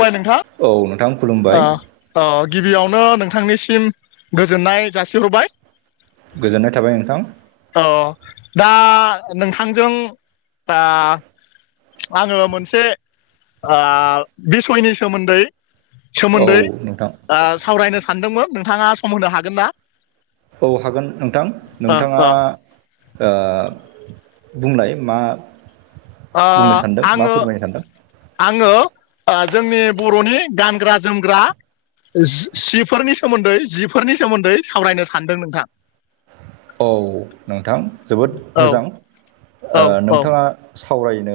बुंबाय नोंथां औ नोंथां खुलुमबाय ओ गिबियावनो नोंथांनिसिम गोजोननाय जासिहरबाय गोजोननाय थाबाय नोंथां अ दा नोंथांजों ओ आङो मोनसे ओ बिसयनि सोमोन्दै औ सोमोन्दै नोंथां सावरायनो सानदोंमोन नोंथाङा सम होनो हागोन ना औ हागोन नोंथां ओ नोंथाङा ओ बुंनाय मा ओ बुंनो सान्दों मा आङो फोरमायनो सानदों आङो जोंनि बर'नि गानग्रा जोमग्रा सिफोरनि सोमोन्दै जिफोरनि सोमोन्दै सावरायनो सानदों नोंथां औ नोंथां जोबोद औ मोजां औ औ नोंथाङा सावरायनो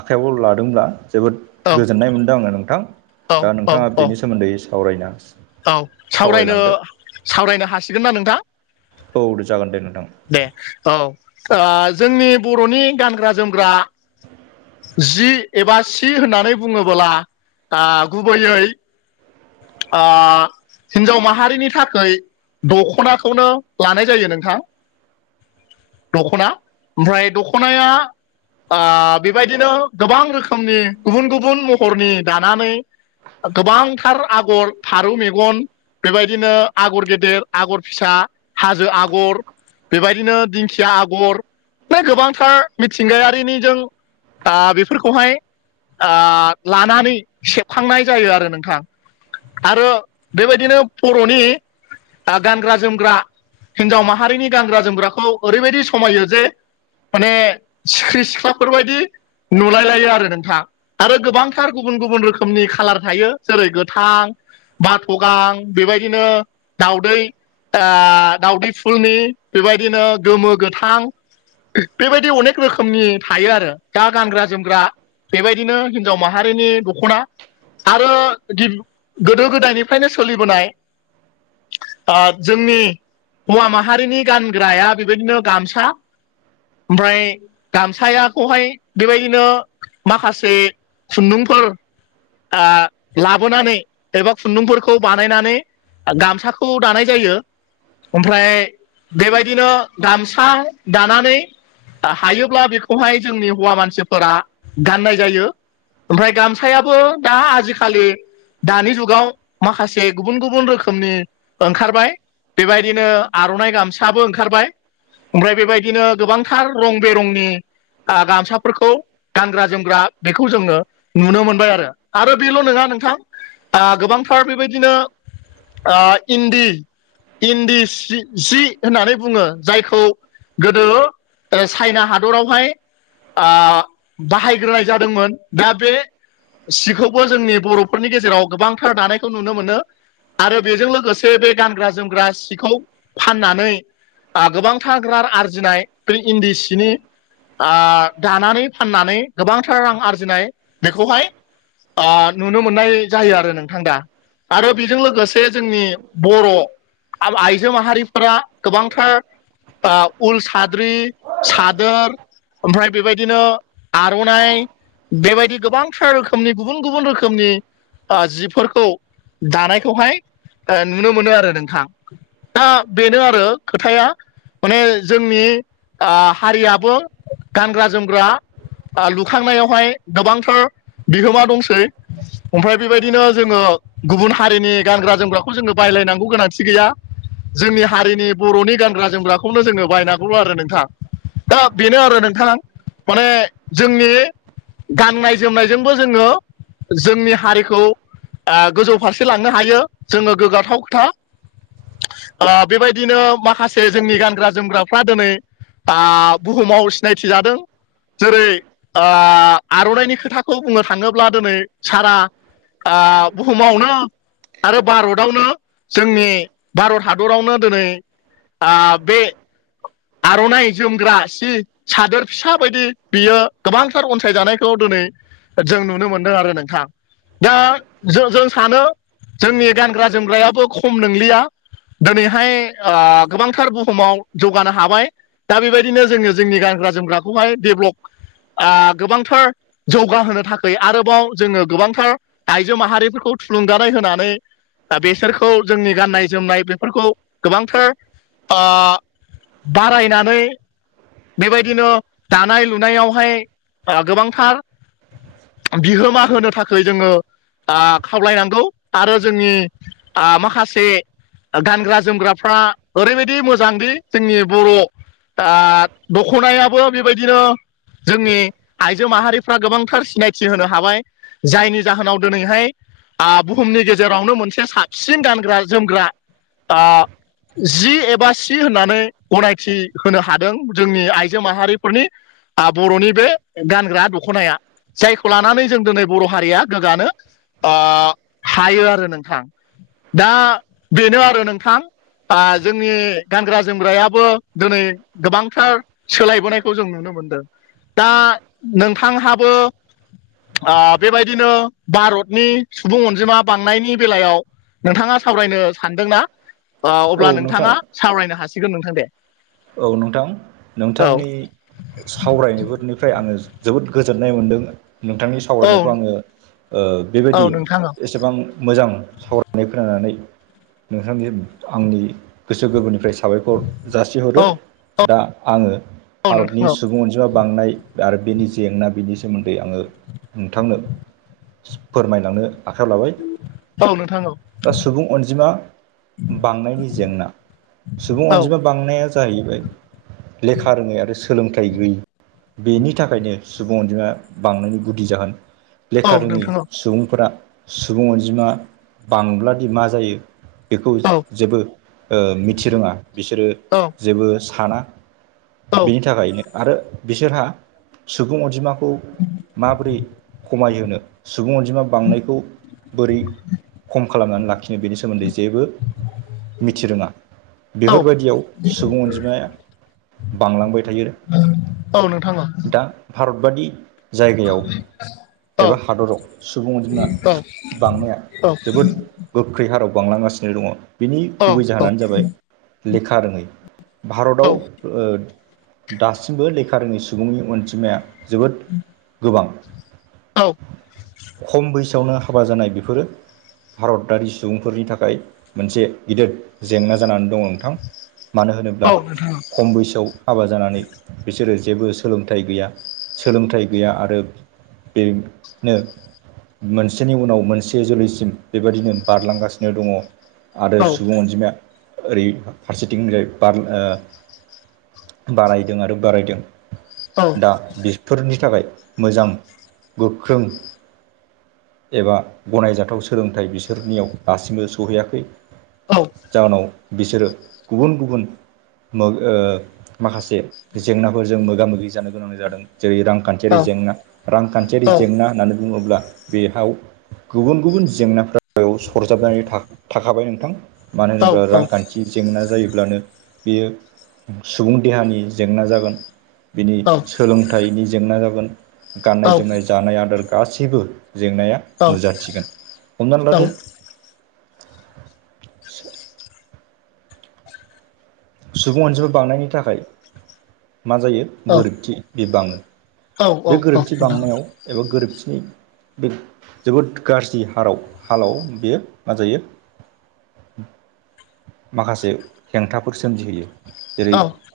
आखाइयाव लादोंब्ला जोबोद गोजोननाय मोनदों आङो नोंथां औ दा औ नोंथाङा औ बेनि सोमोन्दै सावरायनो औ सावरायनो सावरायनो हासिगोन ना नोंथां औ दे जागोन दे नोंथां दे औ जोंनि बर'नि गानग्रा जोमग्रा जि एबा सि होननानै बुङोबोला गुबैयै ओ हिनजाव माहारिनि थाखाय दख'नाखौनो लानाय जायो नोंथां दख'ना ओमफ्राय दख'नाया बेबायदिनो गोबां रोखोमनि गुबुन गुबुन महरनि दानानै गोबांथार आगर फारौ मेगन बेबायदिनो आगर गेदेर आगर फिसा हाजो आगर बेबायदिनो दिंखिया आगर फ्राय गोबांथार मिथिंगायारिनि जों दा बेफोरखौहाय लानानै सेबखांनाय जायो आरो नोंथां आरो बेबायदिनो बर'नि गानग्रा जोमग्रा हिनजाव माहारिनि गानग्रा जोमग्राखौ ओरैबायदि समायो जे माने सिख्रि सिख्लाफोरबायदि नुलायलायो आरो नोंथाङा आरो गोबांथार गुबुन गुबुन रोखोमनि खालार थायो जेरै गोथां बाथ' गां बेबायदिनो दाउदै दाउदै फुलनि बेबायदिनो गोमो गोथां बेबायदि अनेक रोखोमनि थायो आरो दा गानग्रा जोमग्रा बेबायदिनो हिनजाव माहारिनि दख'ना आरो गोदो गोदायनिफ्रायनो सोलिबोनाय जोंनि हौवा माहारिनि गानग्राया बेबायदिनो गामसा ओमफ्राय गामसायाखौहाय बेबायदिनो माखासे खुनदुंफोर ओ लाबोनानै एबा खुन्दुंफोरखौ बानायनानै गामसाखौ दानाय जायो ओमफ्राय बेबायदिनो गामसा दानानै हायोब्ला बेखौहाय जोंनि हौवा मानसिफोरा गाननाय जायो ओमफ्राय गामसायाबो दा आजिखालि खालि दानि जुगाव माखासे गुबुन गुबुन रोखोमनि ओंखारबाय बेबायदिनो आर'नाइ गामसाबो ओंखारबाय ओमफ्राय बेबायदिनो गोबांथार रं बेरंनि गामसाफोरखौ गानग्रा जोमग्रा बेखौ जोङो नुनो मोनबाय आरो आरो बेल' नङा नोंथां गोबांथार बेबायदिनो इन्दि इन्दि सि जि होननानै बुङो जायखौ गोदो चाइना हादरावहाय बाहायग्रोनाय जादोंमोन दा बे सिखौ बो जोंनि बर'फोरनि गेजेराव गोबांथार दानायखौ नुनो मोनो आरो बेजों लोगोसे बे गानग्रा जोमग्रा सिखौ फाननानै गोबांथार रां आरजिनाय बे इन्दि सिनि दानानै फाननानै गोबांथार रां आरजिनाय बेखौहाय नुनो मोननाय जायो आरो नोंथां दा आरो बेजों लोगोसे जोंनि बर' आइजो माहारिफोरा गोबांथार उल साद्रि सादोर ओमफ्राय बेबायदिनो आर'नाइ बेबायदि गोबांथार रोखोमनि गुबुन गुबुन रोखोमनि जिफोरखौ दानायखौहाय नुनो मोनो आरो नोंथां दा बेनो आरो खोथाया माने जोंनि हारियाबो गानग्रा जोमग्रा लुखांनायावहाय गोबांथार बिहोमा दंसै ओमफ्राय बेबायदिनो जोङो गुबुन हारिनि गानग्रा जोमग्राखौ जोङो बायलायनांगौ गोनांथि गैया जोंनि हारिनि बर'नि गानग्रा जोमग्राखौनो जोङो बायनांगौ आरो नोंथां दा बेनो आरो नोंथां माने जोंनि गाननाय जोमनायजोंबो जोङो जोंनि हारिखौ गोजौ फारसे लांनो हायो जोङो गोग्गाथाव खोथा बेबायदिनो माखासे जोंनि गानग्रा जोमग्राफ्रा दिनै दा बुहुमाव सिनायथि जादों जेरै आर'नाइनि खोथाखौ बुंनो थाङोब्ला अब्ला दिनै सारा आ बुहुमावनो आरो भारतावनो जोंनि भारत हादरावनो दिनै ओ बे आर'नाइ जोमग्रा सि सादोर फिसा बायदि बियो गोबांथार अनसायजानायखौ दिनै जों नु नो मोन्दों आरो नोंथां। दा जों जों सानो जोंनि गानग्रा जोमग्रायाबो खम नंलिया। दिनैहाय गोबांथार बुहुमाव जौगानो हाबाय। दा बेबायदिनो जोङो जोंनि गानग्रा जोमग्राखौहाय डेभेलप आ गोबांथार जौगाहोनो थाखाय आरोबाव जोङो गोबांथार आइजो माहारिफोरखौ थुलुंगानाय होनानै दा बेसोरखौ जोंनि गाननाय जोमनाय बेफोरखौ गोबांथार ओ बारायनानै बेबायदिनो दानाय लुनायावहाय ओ गोबांथार बिहोमा होनो थाखाय जोङो ओ खावलायनांगौ आरो जोंनि आ माखासे गानग्रा जोमग्राफ्रा ओरैबायदि मोजांदि जोंनि बर' आ दख'नायाबो बेबायदिनो जोंनि आइजो माहारिफ्रा गोबांथार सिनायथि होनो हाबाय जायनि जाहोनाव दिनैहाय आं बुहुमनि गेजेरावनो मोनसे साबसिन गानग्रा जोमग्रा आं जि एबा सि होननानै गनायथि होनो हादों। जोंनि आइजो माहारिफोरनि बर'नि बे गानग्रा दखनाया। जायखौ लानानै जों दिनै बर' हारिया गोग्गानो ओ हायो आरो नोंथां। दा बेनो आरो नोंथां आ जोंनि गानग्रा जोमग्रायाबो दिनै गोबां थार सोलायबोनायखौ जों नुनो मोनदों दा नोंथांहाबो आ बेबायदिनो भारतनि सुबुं अनजिमा बांनायनि बेलायाव नोंथाङा सावरायनो सानदोंना औ अब्ला नोंथां नोंथाङा सावरायनो हासिगोन नोंथां दे। औ नोंथां औ नोंथांनि सावरायनायफोरनिफ्राय आङो जोबोद गोजोननाय मोनदों। नोंथांनि औ सावरायनायखौ आङो ओ औ बेबायदि नोंथां औ एसेबां मोजां सावरायनाय फोरोननानै नोंथांनि आंनि गोसो गोरबोनिफ्राय साबायखर जा औ थिहरो औ दा आङो औ नोंथां भारतनि औ सुबुं अनजिमा बांनाय आरो बेनि जेंना बेनि सोमोन्दै आङो नोंथांनो फोरमायलांनो आखाइयाव लाबाय औ नोंथां औ दा सुबुं अनजिमा बांनायनि जेंना सुबुं औ अनजिमा बांनाया जाहैबाय लेखा रोङै आरो सोलोंथाइ गैयै बेनि थाखायनो सुबुं अनजिमा बांनायनि गुदि जाहोन औ लेखा रोङि नोंथां औ सुबुंफोरा सुबुं अनजिमा बांब्लादि मा जायो बेखौ औ जेबो ओ मिथि रोङा ओ बिसोरो औ जेबो साना औ बेनि थाखायनो आरो बिसोरहा सुबुं अनजिमा खौ माबोरै खमायहोनो सुबुं अनजिमा बांनायखौ बोरै खम खालामनानै लाखिनो बेनि सो सोमोन्दै जेबो मिथि रोङा औ बेफोरबायदियाव सुबुं अनजिमाया बांलांबाय थायो औ नोंथां औ दा भारत बादि जायगायाव औ एबा हादराव सुबुं अनजिमा औ नोंथां औ बांनाया औ जोबोद गोख्रै हाराव बांलांगासिनो दङ बिनि औ गुबै औ जाहोनानो जाबाय लेखा रोङै भारताव ओ दासिमबो लेखा रोङै सुबुंनि अनजिमाया जोबोद गोबां [unintelligible] खम बैसोआवनो हाबा जानाय बिफोरो भारतारि सुबुंफोरनि थाखाय मोनसे गिदिर जेंना जानानै दङ नोंथां मानो होनो [unintelligible] खम बैसोआव हाबा जानानै बिसोरो जेबो सोलोंथाइ गैया सोलोंथाइ गैया आरो बेनो मोनसेनि उनाव मोनसे जोलैसिम बेबायदिनो बारलांगासिनो दङ आरो औ सुबुं अनजिमाया ओरै फारसे थिंजाय ओ बा बारायदों आरो बारायदों औ दा बिफोरनि थाखाय मोजां गोख्रों एबा गनायजाथाव सोलोंथाइ बिसोरनियाव दासिमबो सहैयाखै औ जाहोनाव बिसोरो गुबुन गुबुन मो ओ माखासे जेंनाफोरजों मोगा मोगि जानो गोनां जादों जेरै रांखान औ थियारि जेंना रांखान्थियारि जेंना नोंथां औ होननानै बुङोब्ला बेहाव गुबुन गुबुन जेंनाफोराव सरजाबनानै थाखाबाय नोंथां औ मानो होनोब्ला रांखान्थि जेंनाजों जायोब्लानो बियो सुबुं देहानि जेंना जागोन बिनि सोलोंथाइनि जेंना जागोन गाननाय जोमनाय जानाय आदार गासैबो जेंनाया नुजाथिगोन हमनानै लादो सुबुं अनजिमा बांनायनि थाखाय मा जायो गोरिबथि बे बाङो बे गोरिबथि बांनायाव एबा गोरोबथिनि बे जोबोद गाज्रि हाराव हालाव बेयो मा जायो माखासे हेंथाफोर सोमजिहोयो जेरै औ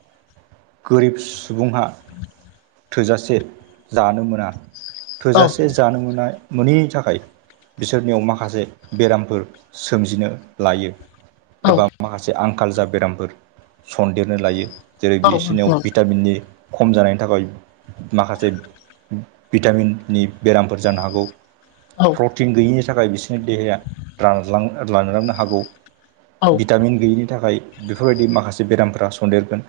गोरिब सुबुंहा थोजासे जानो मोना थोजासे जानो मोना मोनैनि थाखाय बिसोरनियाव माखासे बेरामफोर सोमजिनो लायो एबा माखासे आंखाल जा बेरामफोर सन्देरनो लायो जेरै बिसोरनियाव भिटामिननि खम जानायनि थाखाय माखासे जे भिटामिननि बेरामफोर जानो हागौ प्र टिन गैयिनि थाखाय बिसोरनि देहाया रानलां रानलांनो हागौ भिटामिन गैयिनि थाखाय बेफोरबायदि माखासे बेरामफोरा सन्देरगोन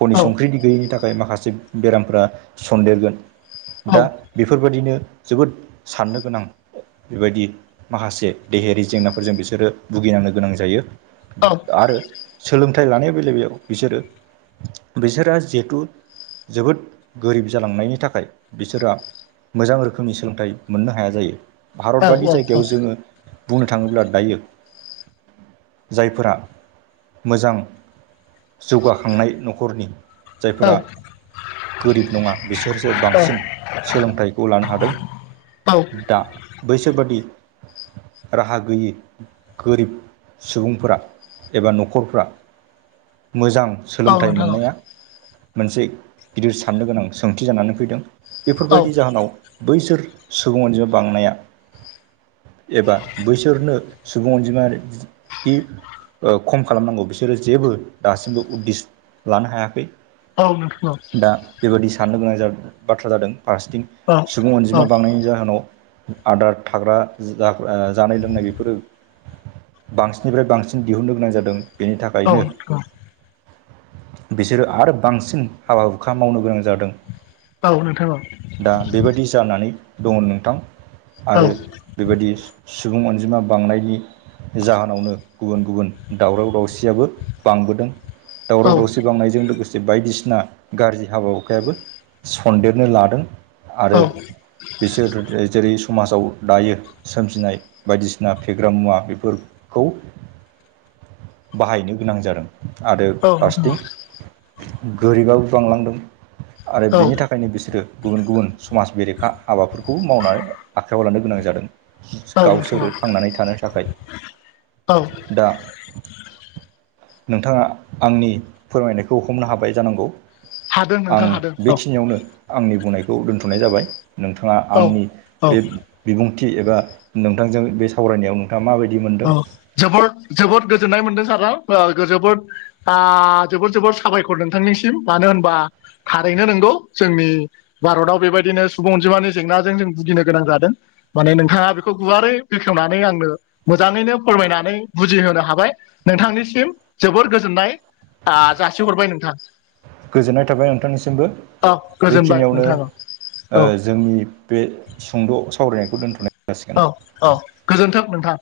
खनि संख्रिनि गैयिनि थाखाय माखासे बेरामफ्रा सन्देरगोन दा बेफोरबायदिनो जोबोद साननो गोनां बेबायदि माखासे देहायारि जेंनाफोरजों बिसोरो भुगिनांनो गोनां जायो आरो सोलोंथाइ लानाय बेले बेयाव बिसोरो बिसोरहा जिहेथु जोबोद गोरिब जालांनायनि थाखाय थाखाय बिसोरहा मोजां रोखोमनि सोलोंथाइ मोननो हाया जायो भारतबायदि जायगायाव जोङो बुंनो थाङोब्ला दायो जायफोरा मोजां जौगाखांनाय नखरनि जायफोरा औ गोरिब नङा बिसोरसो औ बांसिन सोलोंथाइखौ लानो हादों औ दा बैसोर बादि राहा गैयै गोरिब सुबुंफोरा एबा नखरफोरा मोजां औ सोलोंथाइ नोंथां औ मोननाया मोनसे गिदिर साननो गोनां सोंथि जानानै फैदों। औ बेफोरबायदि जाहोनाव बैसोर सुबुं अनजिमा बांनाया एबा बैसोरनो सुबुं अनजिमा खि ओ खम खालामनांगौ बिसोरो जेबो दासिमबो उददिस लानो हायाखै। औ नोंथां दा बेबादि साननो गोनां जा बाथ्रा जादों फारसेथिं औ सुबुं औ अनजिमा बांनायनि जाहोनाव आदार थाग्रा जा ओ जाग्रा जानाय लोंनाय बेफोरो बांसिननिफ्राय बांसिन दिहुनन्नो गोनां जादों बेनि औ थाखायनो नोंथां बिसोरो आरो बांसिन हाबा हुखा मावनो गोनां जादों। औ नोंथां औ। दा बेबादि जानानै दङ नोंथां औ आरो बेबायदि सुबुं अनजिमा बांनायनि जाहोनावनो गुबुन गुबुन दावराव दावसियाबो बांबोदों। औ दावराव दावसि नोंथां बावनायजों लोगोसे बायदिसिना गारजि हाबा हुखायाबो सन्देरनो लादों आरो औ बिसोर जेरै समाजाव दायो सोमजिनाय बायदिसिना फेग्रा मुवा बेफोर खौ बाहायनो गोनां जादों। आरो औ फारसेथिं गोरिबाबो बांलांदों आरो बिनि खायनो बिसोरो गुबुन गुबुन समाज बेरेखा हाबाफोरखौ मावना आखायाव लानो गोनां जादों। औ नोंथां गावसोरो थांनानै थानो थाखाय औ दा नोंथाङा आंनि फोरमायनायखौ हमनो हाबाय जानांगौ। हादों आं नोंथां हादों बेखिनियावनो आंनि बुंनायखौ दोनथ'नाय जाबाय। नोंथाङा औ आंनि औ बे बिबुंथि एबा नोंथांजों बे सावरायनायाव नोंथाङा माबायदि मोनदों? जबोद जोबोद गोजोननाय मोनदों सारा ओ जोबोद आ जोबोर जोबोर साबायखर नोंथांनिसिम। मानो होनबा थारैनो नोंगौ जोंनि भारताव बेबायदिनो सुबुं अनजिमानि जेंनाजों जों भुगिनो गोनां जादों। माने नोंथाङा बेखौ गुवारै बेखेवनानै आंनो मोजाङैनो फोरमायनानै बुजिहोनो हाबाय नोंथांनिसिम जोबोर गोजोननाय आ जासि हरबाय नोंथां। गोजोननाय थाबाय नोंथांनिसिमबो। औ गोजोनबाय बेखिनियावनो नोंथां औ ओज जोंनि बे सुंद' सावरायनायखौ दोनथ'नाय जासिगोन औ औ गोजोन्थों नोंथां।